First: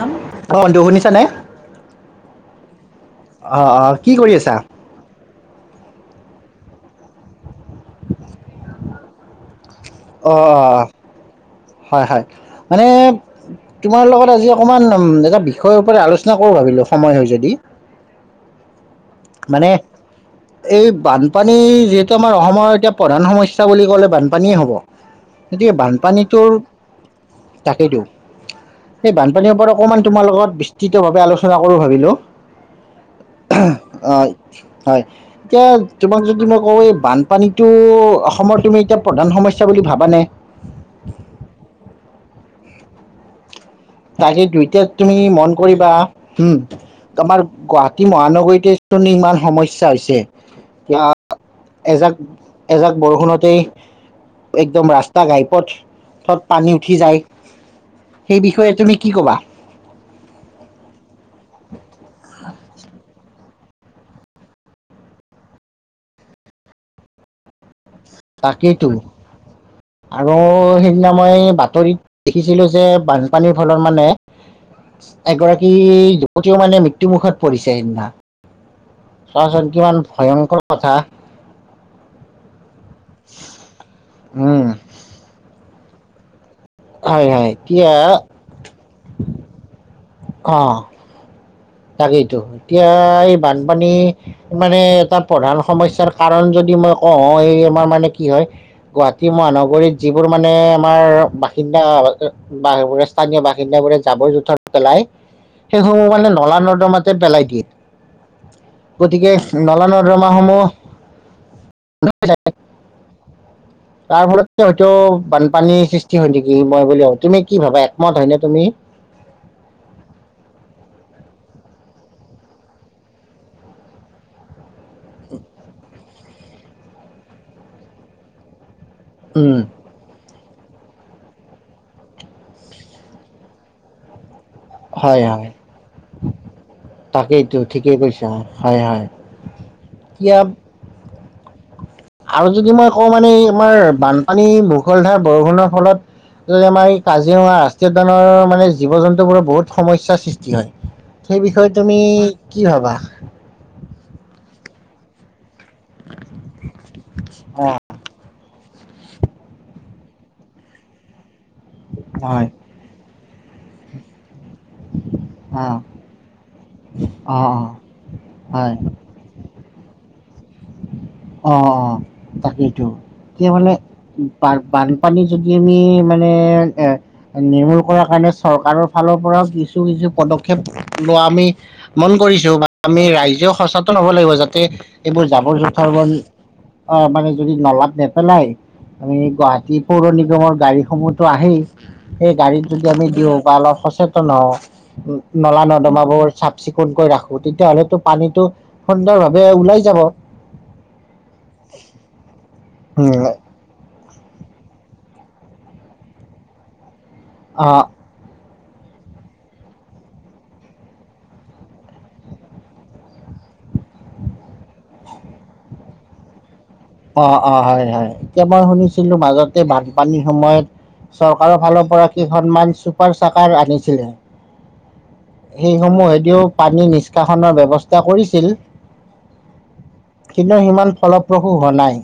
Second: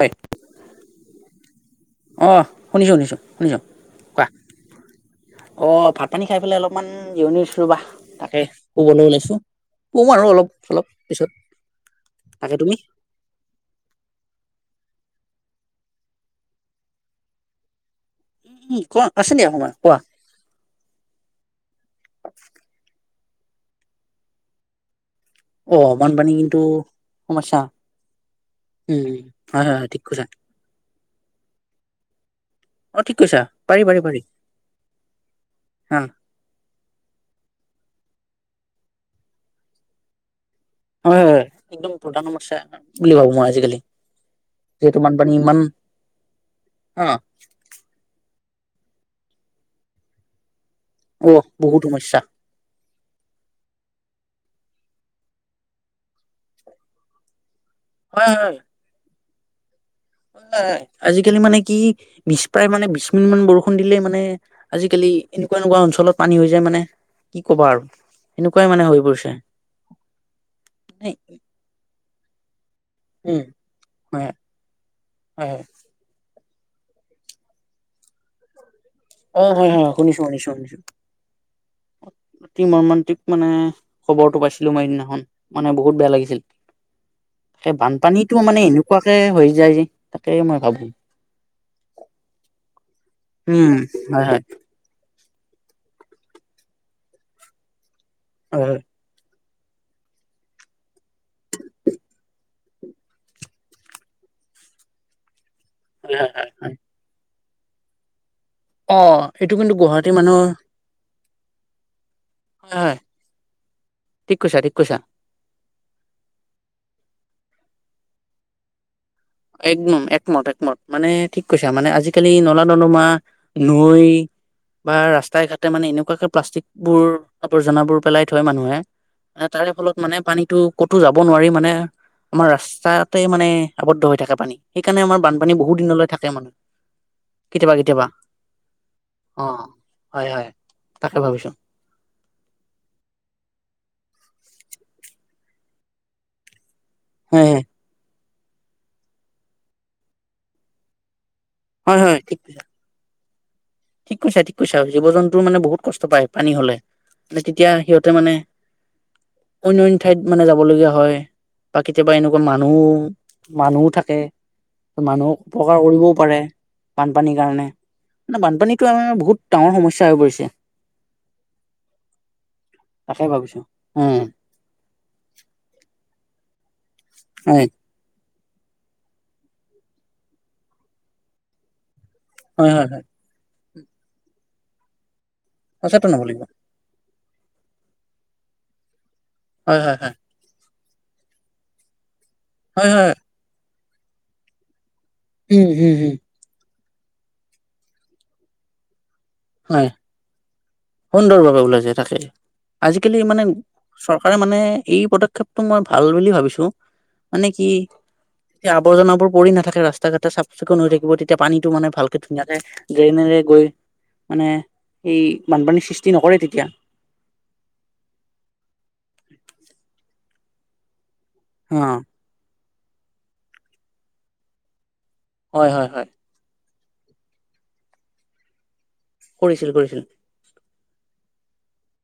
হয় অন্ত শুনিছানে অ' শুনিছো শুনিছো শুনিছো অ কি কোৱা কৰি আছা? অ' ভাত পানী খাই পেলাই অলপমান জিৰণিৰ ৰবা তাকে শুবলৈ ওলাইছো শুলো আৰু অ অলপ অ অলপ পিছত হয় হয় তাকে তুমি মানে তোমাৰ লগত আজি অকমান এটা বিষয়ৰ ওপৰত আলোচনা কৰো ভাবিলো সময় হয় যদি কোৱা আছে দিয়া মানে সময় কোৱা এই বানপানী যিহেতু আমাৰ অসমৰ এতিয়া প্ৰধান সমস্যা বুলি ক'লে বানপানীয়ে হ'ব। অঁ বানপানী কিন্ত তাকেই তো এনেই উম বানপানীৰ হয় ওপৰত হয় হয় অকমান ঠিক তোমাৰ কৈছা লগত বিস্তৃত ভাৱে আলোচনা কৰো ভাবিলো অ' ঠিক কৈছা পাৰি পাৰি অ পাৰি হয় এতিয়া হা তোমাক যদি মই কওঁ এই বানপানীটো অসমৰ তুমি এতিয়া প্ৰধান সমস্যা বুলি ভাবানে হয় হয় একদম প্ৰধান সমস্যা বুলি ভাবো মই আজিকালি তাকেই দুইটাত যিহেতু তুমি বানপানী মন ইমান কৰিবা হম হা তোমাৰ গুৱাহাটী মহানগৰীত ইমান সমস্যা হৈছে এতিয়া অ' বহুত সমস্যা এজাক এজাক বৰষুণতেই একদম ৰাস্তা ঘাইপথত পানী উঠি যায় হয় সেই হয়। বিষয়ে তুমি কি ক'বা? আজিকালি মানে কি বিশ প্ৰায় মানে বিশ মিনিট মান বৰষুণ দিলে মানে আজিকালি এনেকুৱা এনেকুৱা অঞ্চলত পানী হৈ যায় মানে কি কবা আৰু এনেকুৱাই মানে বাকীতো হৈ পৰিছে আৰু সেইদিনা মানে মই বাতৰিত দেখিছিলো যে উম বানপানীৰ ফলত মানে হয় হয় হয় এগৰাকী প্ৰতি মানে মৃত্যুমুখত পৰিছে সেই দিনা অঁ হয় হয় শুনিছো শুনিছো শুনিছো কথা অতি মৰ্মান্তিক। মানে খবৰটো উম পাইছিলো মই সেইদিনাখন মান বহুত বেয়া লিছিল হয় হয় সেই এতিয়া বানপানীতটো মানে এনেকুৱাকে হৈ যায় যে তাকেই মই ভাবোঁ তাকেইটো হয়। ই এই উম বানপানী হয় হয় মানে এ ত প্ৰধান সমস্যাৰ কাৰণ যদি মই কওঁ এই আমাৰ মানে কি হয় গুৱাহাটী মহানগৰ নগৰীত যিবোৰ মানে আমাৰ বাসিন্দা স্থানীয় বাসিন্দা বোৰে জাবৰ জোথত পেলায় সেইসমূহ মানে হয় হয় হয় নলা হয়। মতে পেলাই দিয়ে অ গতিকে এইটো কিন্তু নাল গুৱাহাটী মানুহৰ নৰ্দৰমাসমূহ। হয় হয় তাৰ ঠিক কৈছা ফলতে ঠিক হয়তো কৈছা বানপানীৰ সৃষ্টি হয় নেকি মই বুলি তুমি কি ভাবা একমত হয়নে তুমি। একদম একমত একমত মানে ঠিক কৈছা মানে আজিকালি নলা নদমা নৈ বা ৰাস্তাই ঘাটে মানে এনেকুৱাক প্লাষ্টিক বোৰ আৰ্জনা বোৰ পেলাই থয় মানুহে উম তাৰে ফলত মানে পানী তো ক'তো যাব নোৱাৰি মানে আমাৰ ৰাস্তাতে মানে আৱদ্ধ হৈ থাকে লেতেৰা পানী সেইকাৰণে আমাৰ হয় হয় বানপানী বহুত দিনলৈ থাকে মানে তাকেইতো কেতিয়াবা ঠিকেই কেতিয়াবা কৈছা হয় হয় অ হয় এতিয়া হয় তাকে ভাবিছোঁ আৰু যদি মই কওঁ মানে এই আমাৰ বানপানী মোকলধাৰ বৰষুণৰ ফলত আমাৰ হয় কাজিৰঙা হয় ৰাষ্ট্ৰীয় উদ্যানৰ মানে জীৱ জন্তুবোৰৰ বহুত সমস্যাৰ সৃষ্টি হয় সেই বিষয়ে তুমি হয় হয় ঠিক কৈছা কি ভাবা ঠিক কৈছো ঠিক কৈছো জীৱ জন্তুৰ মানে বহুত কষ্ট পায় পানী হলে তেতিয়া সিহঁতে মানে অনয়্য ঠাইত মানে যাব লগীয়া হয় বা কেতিয়াবা এনেকুৱা হয় মানুহ মানুহ থাকে মানুহক অ', উপকাৰ কৰিবও পাৰে অ', বানপানীৰ অ', কাৰণে হয় বানপানী বহুত ডাঙৰ সমস্যাৰ হৈ পৰিছে অ অ তাকেইতো আৰু তাকে এতিয়া ভাবিছো মানে উম বানপানী যদি আমি মানে এ হয় নিৰ্মূল কৰাৰ কাৰণে চৰকাৰৰ ফালৰ পৰাও কিছু কিছু পদক্ষেপ লোৱা আমি মন কৰিছো বা হয় হয় হয় আমি ৰাইজেক সঁচা একতা হব লাগিব যাতে এইবোৰ জাৱৰ জোথৰ সচেতন কাৰ্বন হ'ব লাগিব অ‌‌ মানে যদি নলাত নেপেলাই আমি গুৱাহাটী হয় হয় পৌৰ হয় নিগমৰ গাড়ী সময়তো আহেই সেই গাড়ীত যদি হয় আমি হয় দিওঁ বা অলপ সচেতন ত ন নলা উম হম হম নৰ্দমাবোৰ চাফ চিকুণ সোনকৈ ৰাখো তেতিয়াহলেতো পানীটো সুন্দৰভাৱে ওলাই যাব সুন্দৰভাৱে ওলাই যায় তাকে আজিকালি উম মানে চৰকাৰে মানে এই পদক্ষেপটো মই ভাল বুলি ভাবিছো। মানে কি। অ এতিয়া আৱৰ্জনাবোৰ পৰি নাথাকে ৰাস্তা ঘাটটা চাফ চিকুণ হৈ থাকিব তেতিয়া পানীতটো মানে ভালকে ধুনীয়াকে ড্ৰেইনেৰে গৈ। মানে সেই বানপানীৰ সৃষ্টি নকৰে তেতিয়া। অ অ হয় হয় এতিয়া মই শুনিছিলো মাজতে বানপানীৰ সময়ত। চৰকাৰৰ অ ফালৰ পৰা কি সন্মান। ছুপাৰ চকাৰ আনিছিলে। হয় সেই হয় হয় সমূহ এদিও। পানী নিষ্কাশনৰ ব্যৱস্থা কৰিছিল। কৰিছিল কৰিছিল। অলপ প্ৰ। শু হ নাই।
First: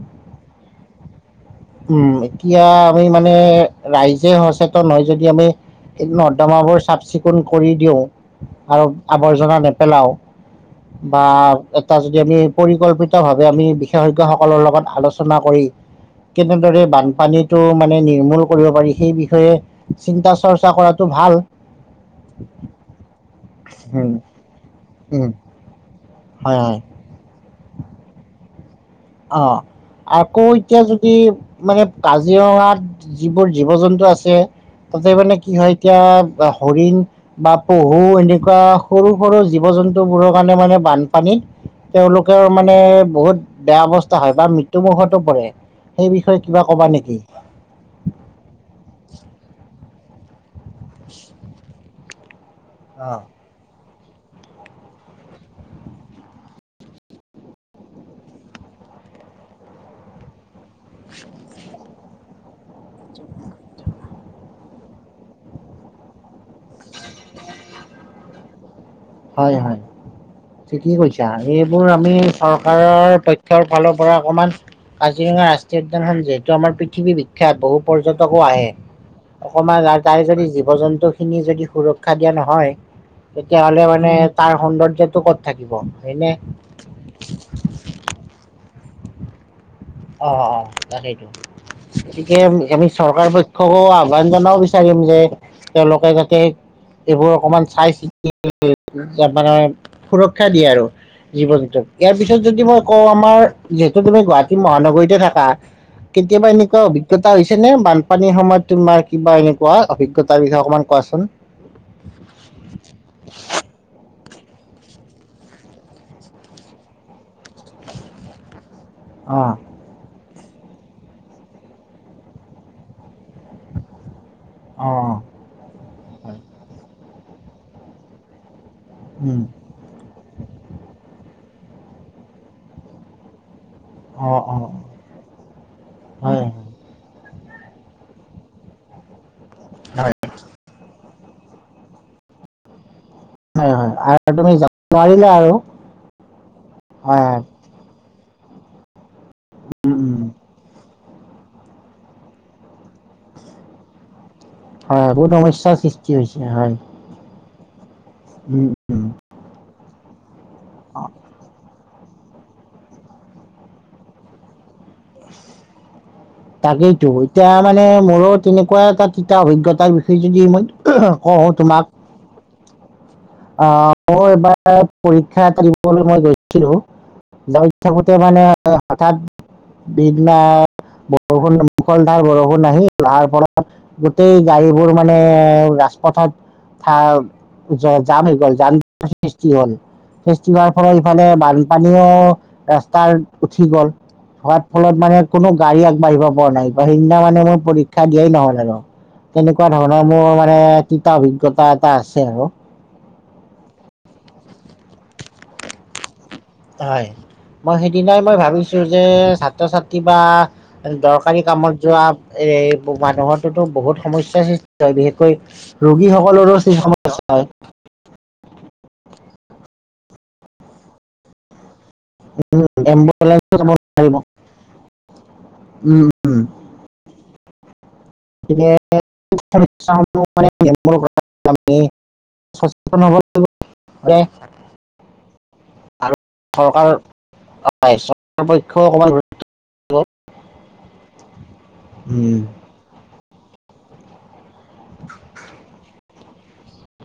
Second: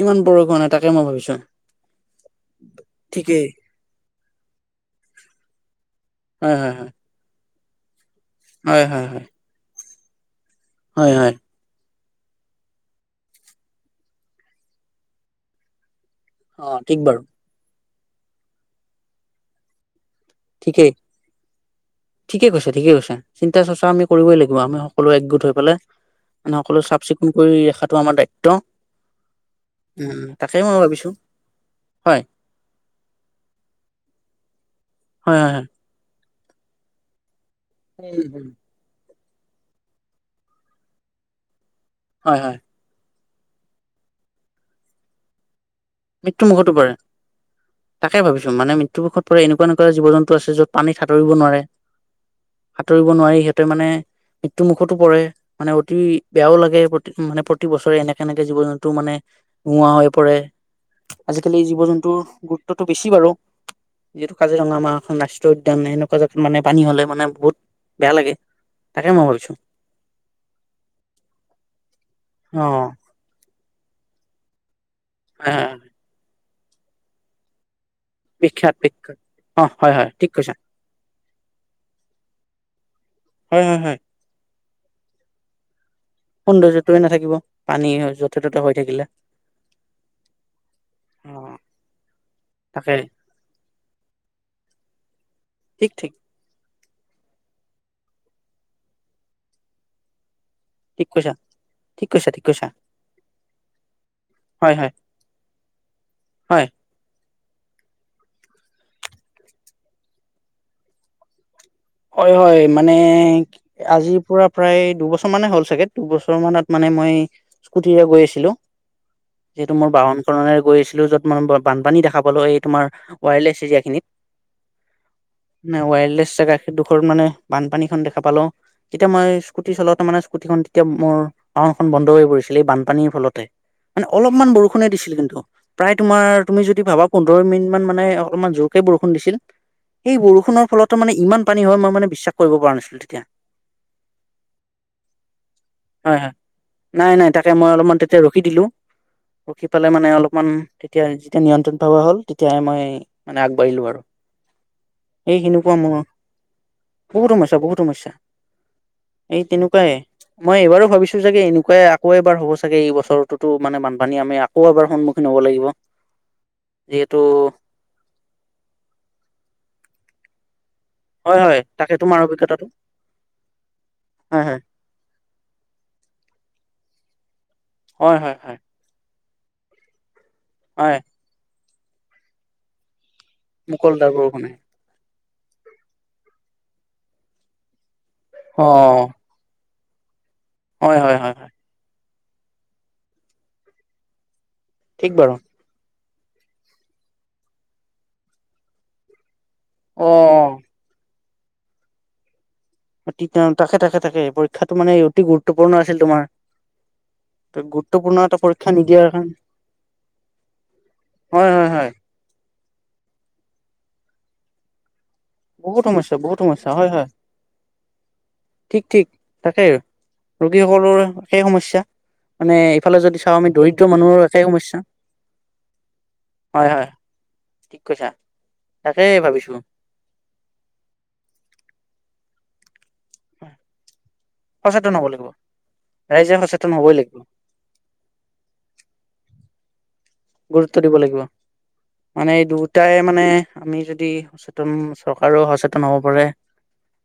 ইমান বৰষুণ তাকে মই ভাবিছো উম এতিয়া আমি মানে ঠিকেই ৰাইজে সচেতন হয় যদি আমি এই হয় হয় নৰ্দমাবোৰ চাফ চিকুণ। কৰি দিওঁ। আৰু হয় হয় হয় হয় আৱৰ্জনা নে। পেলাও। হয় হয় বাও। যদি আমি পৰিকল্পিত ভাৱে আমি বিশেষজ্ঞ সকলৰ লগত আলোচনা কৰি। অ কেনেদৰে ঠিক বাৰু বানপানীতটো মানে। নিৰ্মূল কৰিব পাৰি সেই বিষয়ে। চিন্তা চৰ্চা ঠিকেই কৰাটো ভাল ঠিকেই কৈছে ঠিকে কৈছে চিন্তা চৰ্চা আমি উম, কৰিবই লাগিব আমি সকলো উম, একগোট হৈ পেলাই। মানে হয় হয় সকলো চাফ চিকুণ কৰি ৰখাটো আমাৰ দায়িত্ব। টো। অ আকৌ এতিয়া ভাবিছো যদি মানে হয় কাজিৰঙাত যিবোৰ জীৱ জন্তু আছে। তাতে মানে কি হয় এতিয়া। বা হৰিণ। বা পহু এনেকুৱা সৰু। ৰু সৰু জীৱ জন্তুবোৰৰ কাৰণে মানে বানপানী। তেওঁলোকে হয় হয় মানে বহুত। বেয়া অৱস্থা হয় বা মৃতুমখতো পৰে। সেই বিষয়ে মৃত্যু কিবা মুুখতো ক'বা পৰে নেকি? তাকে ভাবিছো মানে মৃত্যু মুুখত পৰে এনেকুৱা নহয়। জীৱনতটো আছে যত। পানী সাঁতুৰিব নোৱাৰে। সাঁতুৰিব অ', নোৱাৰি সিহঁতে মানে। মৃত্যু মুুখতো পৰে মানে অতি বেয়াও লাগে প্ৰতি মানে প্ৰতি বছৰে এনেকে এনেকে জীৱ জন্তু মানে নোহোৱা হৈ পৰে। আজিকালি জীৱ জন্তুৰ গুৰুত্বটো বেছি বাৰু যিহেতু কাজিৰঙা আমাৰ এখন ৰাষ্ট্ৰীয় উদ্যান এেনেকুৱা জেগাত মানে পানী হলে মানে বহুত বেয়া লাগে। তাকে মই ভাবিছো হয় হয় কি কৈছা এইবোৰ আমি অ চৰকাৰৰ তথ। ৰ ফালৰ পৰা অকণমান। কাজিৰঙা ৰাষ্ট্ৰীয় উদ্যানখন যে। যমাৰ পৃথিবী বিখ্যাত বহু। পৰ্যটকো আহে বিখ্যাত বিখ্যাত অ অকমান হয় হয় তাৰে ঠিক যদি কৈছা জীৱ জন্তু খিনি যদি সুৰক্ষা দিয়া নহয় হয় হয় তেতিয়াাহ'লে হয় ম। তাৰ সৌন্দৰ্যটো ক'ত থাকিব। হয়নে সৌন্দৰ্যটোয়ে নাথাকিব পানী যথে ততে হৈ থাকিলে? অ অ তাকেইটো অ গতিকে আমি তাকে চৰকাৰ পক্ষকো আহ্বান জনাব বিচাৰিম যে ঠিক তেওঁলোকে ঠিক যাতে। এইবোৰ অকমান চাই চিতি মানে সুৰক্ষী। শিক্ষা দিয়ে আৰু ঠিক কৈছা জীৱ জন্তক ঠিক ইয়াৰ কৈছা পিছত ঠিক যদি কৈছা মই কওঁ আমাৰ যিহেতু তুমি গুৱাহাটী। হয় হয় মহানগৰীতে থাকা কেতিয়াবা হয় এনেকুৱা অভিজ্ঞতা। এটা হৈছে নে বানপানীৰ সময়ত তোমাৰ কিবা এনেকুৱা অভিজ্ঞতাৰ বিষয়ে অকমান কোৱাচোন? হয় হয় মানে আজিৰ পুৰা। প্ৰায় দুবছৰ মানে হ'ল চাগে দুবছৰ মানত মানে মই স্কুটিৰে গৈ আছিলো? অ যিহেতু মোৰ বাহন। কাৰণে গৈ আছিলো যত মান বানপানী দেখা পালো এই তোমাৰ। ৱায়াৰলেছ এৰিয়াখিনিত। অ ন ৱায়াৰলেছ গাখীৰ দুখৰ মানে। বানপানী খন দেখা পালো। তেতিয়া মই উম স্কুটি চলাওঁতে মানে স্কুটিখন তেতিয়া মোৰ। বাওনখন বন্ধ হৈ পৰিছিল এই বানপানীৰ ফলতে। মানে অ অলপমান অ অ বৰষুণে দিছিল কিন্তু প্ৰায় হয় তোমাৰ তুমি যদি ভাবা পোন। পোন্ধৰ মিনিট মানে অলপমান জোৰকে বৰষুণ দিছিল? হয় সেই বৰষুণৰ ফলত। ত মে ইমান পানী হয় মই মানে বিশ্বাস কৰিব পৰা নাছিলো? তেতিয়া হয় হয় তুমি যাব নোৱাৰিলা আৰু হয় হয় নাই হয় নাই হয়। তাকে মই অলপমান তেতিয়া ৰখি দিলোঁ ৰখি পালাই উম, মানে উম। অলপমান। তেতিয়া যেতিয়া নিয়ন্ত্ৰণ ভাৱা হ'ল তেতিয়াহে মই মানে আগবাঢ়িলো আৰু। হয় ৰ'দ এই সেনেকুৱা সমস্যাৰ মোৰ সৃষ্টি হৈছে হয়। বহুত সমস্যা বহুত সমস্যা। উম, উম। এই তেনেকুৱা পায় মই এইবাৰো ভাবিছো যে এনেকুৱ আকৌ এবাৰ হ'ব চাগে এই বছৰটোত মানে বানপানী আমি আকৌ এবাৰ সন্মুখীন হ'ব লাগিব তাকেইতো যিহেতু এতিয়া মানে মোৰো তেনেকুৱা এটা তিতা অভিজ্ঞতাৰ বিষয়ে সেই যদি ইমান হয় হয় তাকে‌ তোমাৰ অভিজ্ঞতাটো? আহ মই হয় হয় এবাৰ পৰীক্ষা এটা দিবলৈ মই গৈছিলো গাড়ীত থাকোতে হয় হয় মানে হয় হঠাৎ ব [unintelligible] নাই হয় বৰষুণ নামিব মুখলধাৰ বৰষুণ নাহি তাৰ পৰা মুকলদাৰ গোটেই বৰষুণে গাড়ীবোৰ মানে অ অ অ ৰাজপথত থাৰ য জাম‌‌ হৈ গল অ জাম সৃষ্টি হ'ল। ফেষ্টিভাৰ ফৰে হয় হয় ইফালে হয় হয় বানপানীও ৰাস্তাৰ উঠি গ'ল হাৱাত ফলত ঠিক মানে বাৰু কোনো গাড়ী বাঢ়িব পৰা নাই ব সিদিনা মানে মোৰ পৰীক্ষা দিয়াই নহল আৰু তেনেকুৱা ধৰণৰ অ মোৰ মানে এটা অভিজ্ঞতা এটা আছে আৰু তাকে তাকে তাকে পৰীক্ষাটো মানে অতি গুৰুত্বপূৰ্ণ আছিল তোমাৰ হয় মই গুৰুত্বপূৰ্ণ সেইদিনাই মই এটা পৰীক্ষা ভাবিছো যে নিদিয়াৰ কাৰণে ছাত্ৰ ছাত্ৰী বা দৰকাৰী হয় হয় কামত হয় যোৱা এ মানুহৰ তোতো‌ বহুত সমস্যা সৃষ্টি হয় বিশেষ বহুত সমস্যা বহুত ৰোগীসকলৰো হয় সমস্যা সৃষ্টি হয়। ঠিক ঠিক তাকে ৰোগীসকলৰ একেই সমস্যা মানে এইফালে যদি চাওঁ আমি এম্বুলেঞ্চো যাব দৰিদ্ৰ নোৱাৰিব মানুহৰ একে সমস্যা উম, উম। হয় হয় ঠিক যে [inaudible] [inaudible] হয় হয় কৈছা তাকে [unintelligible] ভাবিছো সচেতন হব লাগিব আৰু ৰাইজে সচেতন চৰকাৰ হবই লাগিব চৰকাৰ পক্ষও অকমান দিব। গুৰুত্ব দিব লাগিব মানে উম, এই দুয়োটাই মানে। আমি যদি সচেতন চৰকাৰেও সচেতন হ'ব পাৰে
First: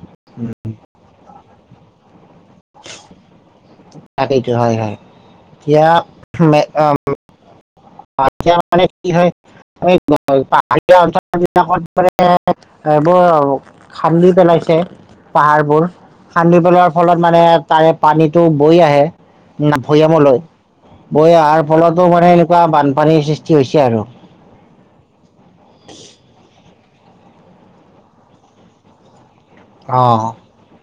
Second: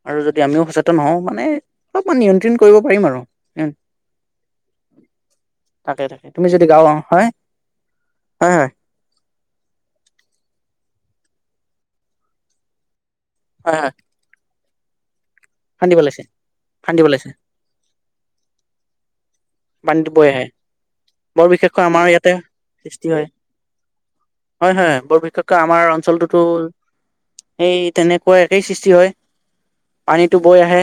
আৰু যদি আমিও সচেতন হওঁ মানে অলপমান নিয়ন্ত। নিয়ন্ত্ৰণ কৰিব পাৰিম আৰু তাকেইতো হয় হয় এতিয়া তাকে তাকে তুমি যদি মে- গা অ হয়। হয় হয় মানে কি হয়? পাহাৰীয়া অঞ্চল বিলাকত ম এ বৰ হয় হয় খান্দি পেলাইছে। পাহাৰবোৰ খান্দি পেলাইছে খান্দি পেলোৱাৰ ফলত মানে তাৰে পানীতটো বৈ আহে। ন পানীটো ভৈয়াম, বৈ লয় আহে বৈ বৰ বিশেষকৈ আমাৰ ফলতো মানে ইয়াতে এ। সৃষ্টি হয় হয় হয় বৰ বিশেষকৈ আমাৰ অঞ্চলটোতো। সেই তেনেকুৱা একেই সৃষ্টি হয়। অ পানীতো বৈ আহে।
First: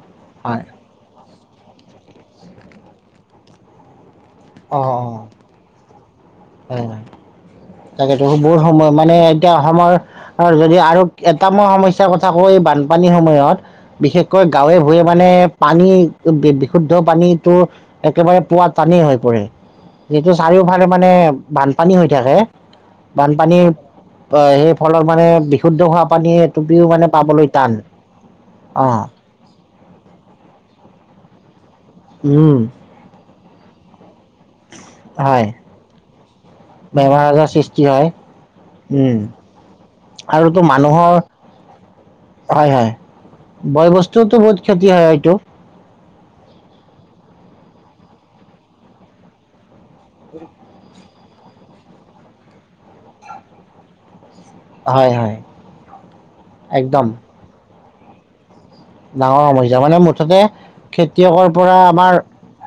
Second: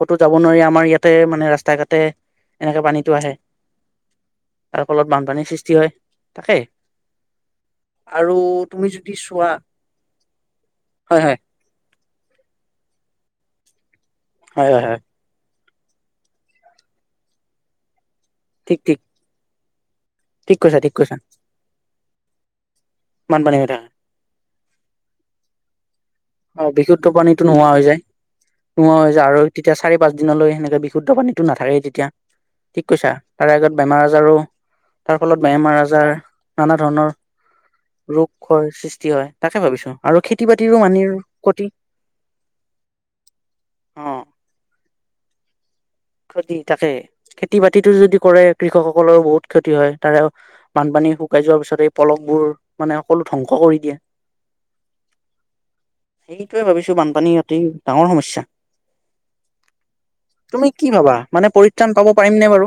ক'তো যাব হয় নোৱাৰি আমাৰ ইয়াতে মানে ৰা। ৰাস্তা ঘাটে এনেকে পানী। আহে। অ অ তাৰ ফলত বানপানীৰ সৃষ্টি হয়। তাকে হয় তাকেতো আৰু বহুত তুমি সময় যদি মানে চোৱা এতিয়া অসমৰ যদি আৰু হয় হয় এটা মই সমস্যা। ইচ্ছ কথা কওঁ এই বানপানী সময়ত। বিশেষকৈ হয় গাঁৱে হয় হয় ভূঞে মানে। পানী বিশুদ্ধ পানীটো। একেবাৰে পোৱা ঠিক টানি ঠিক হৈ পৰে। যিটো ঠিক কৈছা চাৰিওফালে ঠিক মানে। কৈছা পানী হৈ থাকে। বানপানী বানপানীৰ হৈ থাকে সেই ফলত মানে বিশুদ্ধ হোৱা। অ বিশুদ্ধ পানীতো নোহোৱা হৈ যায়, অ নোহোৱা হৈ যায় আৰু তেতিয়া চাৰি পাঁচ, দিনলৈ সেনেকে বিশুদ্ধ পানীতো নাথাকেই। তেতিয়া উম ঠিক কৈছা। তাৰে আগত বেমাৰ আজাৰো। তাৰ ফলত হয় বেমাৰ আজাৰ নানা ধৰণৰ বেমাৰ আজাৰ সৃষ্টি হয় ৰোগ হয়, সৃষ্টি উম হয় তাকে ভাবিছো আৰু খেতি আৰুতো বাতিৰো মানিৰ। মানুহৰ ক্ষতি হয় হয় বয় অ', বস্তুওটো বহুত ক্ষতি। কি হয় এইটো। ক্ষতি থাকে। খেতি বাতিতো যদি কৰে কৃষকসকলৰ বহুত ক্ষতি হয় তাৰে বানপানী শুকাই যোৱাৰ পিছত এই পলকবোৰ মানে সকলো ধ্বংস কৰি দিয়ে। হয় হয় সেইটোৱে ভাবিছো একদম বানপানী সিহঁতি। ডাঙৰ সমস্যা ডাঙৰ সমস্যা মানে মুঠতে তুমি কি ভাবা খেতিয়কৰ মানে পৰা পৰিত্ৰাণ পাব আমাৰ পাৰিম নে বাৰু?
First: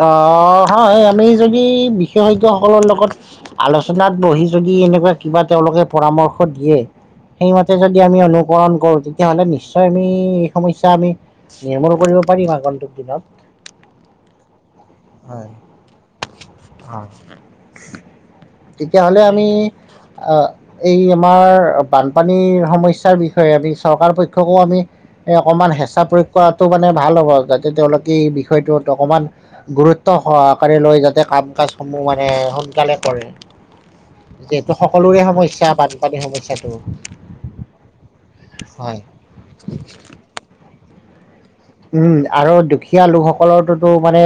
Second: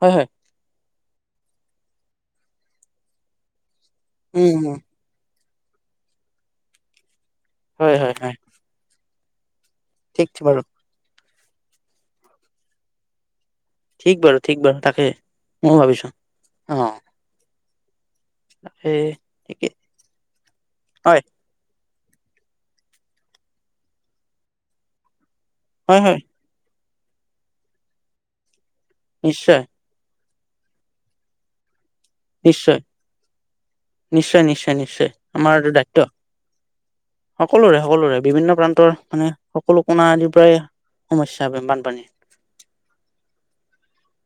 হয় হয় আহ হয় আমি যদি বিশেষজ্ঞসকল লগত আলোচনা বিচনাত বহি উম যদি উম এনেকুৱা কিবা তেওঁলোকে পৰামৰ্শ দিয়ে। সেইমতে হয় যদি হয় আমি হয় অনুকৰণ কৰো। তেতিয়া হ'লে নিশ্চয় আমি ঠিক এই বাৰু সমস্যা আমি নিয়মনো কৰিব পাৰিম আগন্তক দিনত। ঠিক বাৰু ঠিক বাৰু তাকে হয় মইও ভাবিছোঁ অ উ তাকে তেতিয়া হ'লে আমি ঠিকে আহ এই হয় আমাৰ বানপানীৰ সমস্যাৰ বিষয়ে আমি চৰকাৰ পক্ষকো আমি। এই অকণমান হয় হেঁচা হয় প্ৰয়োগ কৰাটো মানে। ভাল হ'ব যাতে তেওঁলোকে এই বিষয়টোত অকমান নিশ্চয় গুৰুত্ব সহকাৰে লৈ যাতে কাম কাজ নিশ্চয় নিশ্চয় যিহেতু নিশ্চয় নিশ্চয় সকলোৰে আমাৰ সমস্যা দায়িত্ব বানপানীৰ সমস্যাটো সকলোৰে সকলোৰে বিভিন্ন প্ৰান্তৰ হয় মানে সকলো কোণা আদি। প্ৰায় সমস্য উম আৰু দুখীয়া লোকসকল। অলাটোত মানে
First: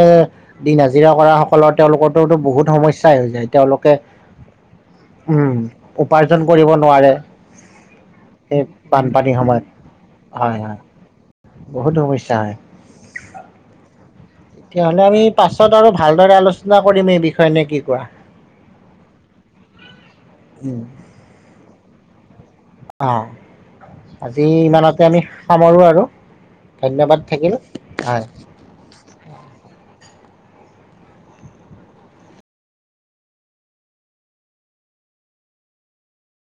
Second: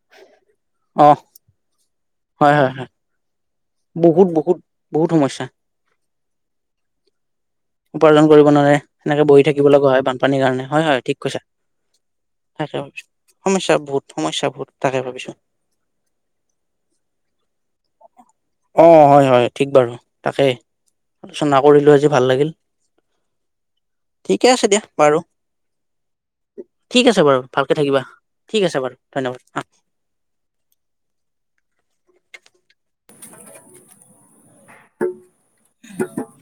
দিন অ হাজিৰা কৰা সকলৰ তেওঁলোকৰ। তো হয় হয় বহুত হয় সমস্যাই হৈছে তেওঁলোকে বহুত বহুত বহুত সমস্যা উম উপাৰ্জন কৰিব নোৱাৰে উপাৰ্জন কৰিব এই নোৱাৰে সেনেকে বানপানীৰ বহি সময়ত থাকিব লগা হয় বানপানীৰ হয় কাৰণে হয় ঠিক কৈছা বহুত সমস্যা। তাকে ভাবিছো সমস্যা বহুত সমস্যা বহুত তাকে তেতিয়াহ'লে আমি ভাবিছো পাছত আৰু ভালদৰে আলোচনা কৰিম এই বিষয়ে নে কি কোৱা। অ হয় হয় ঠিক বাৰু তাকেই উম, আলোচনা কৰিলো আজি ভাল লাগিল অ' আজি ঠিকে আছে দিয়া ইমানতে আমি বাৰু। সামৰো আৰু ঠিক ধন্যবাদ আছে বাৰু থাকিল ভালকৈ থাকিবা হয়। ঠিক আছে বাৰু ধন্যবাদ হ উং উং